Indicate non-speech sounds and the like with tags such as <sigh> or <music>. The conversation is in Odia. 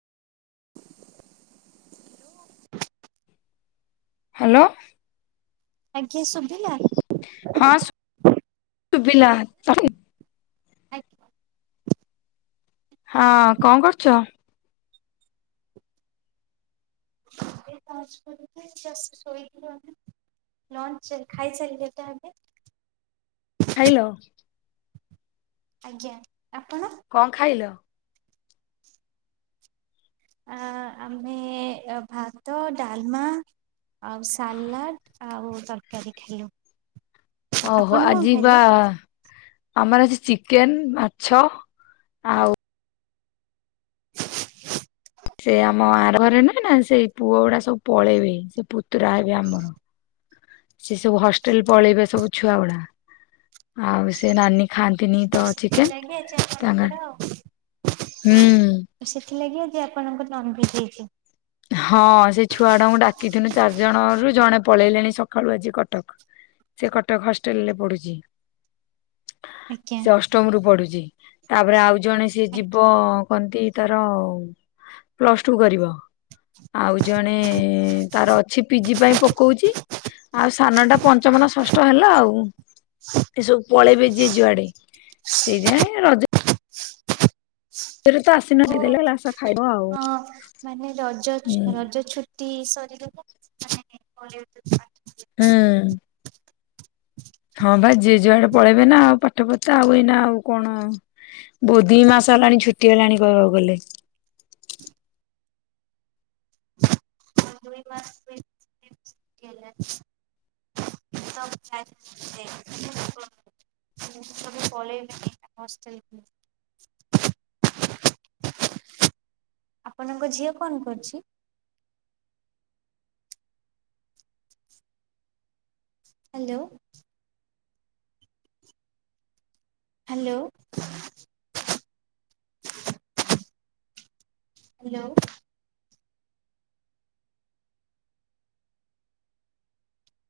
ହାଲୋ। ଆଜ୍ଞା ଶୁଭିଲା। ହଁ ଶୁଭିଲ। ଆଜ୍ୟୁ ହଁ କଣ କରୁଛ। ଶୋଇ ଲ ଖାଇସାରିଲେ ତ ଏବେ। ଖେଳିଲ। ଆଜ୍ଞା ଆପଣ। କଣ ଖାଇଲ? ଆ ଆମେ ଭାତ ଡାଲମା ଆଉ ସାଲାଟ ଆଉ ତରକାରୀ ଖଇଲୁ। ଓହୋ ଆଯି ବା ଆମର ଆଜି ଚିକେନ ମାଛ ଆଉ ସେ ଆମ ଆରଘରେ ନା ନା ସେଇ ପୁଅ ଗୁଡା ସବୁ ପଳେଇବେ ସେ ପୁତୁରା ହେବେ ଆମର। ସେ ସବୁ ହଷ୍ଟେଲ ପଳେଇବେ ସବୁ ଛୁଆ ଗୁଡା ଆଉ ସେ ନାନୀ ଖାନ୍ତିନି ତ ଚିକେନ୍ ସେଥିଲାଗି ଆଜି ତାଙ୍କ ଆପଣଙ୍କର ହୁଁ। ସେଥିଲାଗି ଆଜି ଆପଣଙ୍କ ନନଭେଜ ହେଇଛି। ହଁ ସେ ଛୁଆ ଟାଙ୍କୁ ଡାକିଥିନୁ ଚାରିଜଣରୁୁ ଜଣେ ପଳେଇଲେଣି ସକାଳୁ ଆଜି କଟକ। ସେ କଟକ ହଷ୍ଟେଲ ରେ ପଢୁଛି। ଆଜ୍ଞା। ସେ ଅଷ୍ଟମରୁୁ ପଡୁଛି ତାପରେ ଆଉ ଜଣେ ସିଏ ଯିବ କନ୍ତି ତାର ପ୍ଲସ ଟୁ କରିବ। ଆଉ ଜଣେ ତାର ଅଛି ପିଜି ପାଇଁ ପକଉଛି ଆଉ ସାନଟା ମନା ଷଷ୍ଠ ହେଲା ଆଉ ଏସବୁ। ପଳେଇବେ ଯିଏ ଯୁଆଡେ ସେଇଥିନାଇ ରଜ ସେ ତ ଆସ ଓ ହଁ ମାନେ ରଜ ହୁଁ ରଜ ଛୁ ଟି ସରିଗଲା <unintelligible> ହୁଁ। ହଁ ଭାଇ ଯିଏ ଯୁଆଡେ ପଳେଇବେ ନା ଆଉ ପାଠ ପତ୍ତା ଆଉ ଏଇନା ଆଉ କଣ। ବୋତ ଦି ମାସ ହେଲାଣି ଛୁଟି ହେଲାଣି କହିବାକୁ ଗଲେ। ଦୁଇ ମାସ୍ <unintelligible> ହେଲାଣି। ତ ସବୁ <unintelligible> ହଷ୍ଟେଲକୁ। ଆପଣଙ୍କ ଝିଅ କଣ କରୁଛି। ହ୍ୟାଲୋ। ହାଲୋ। ହାଲୋ।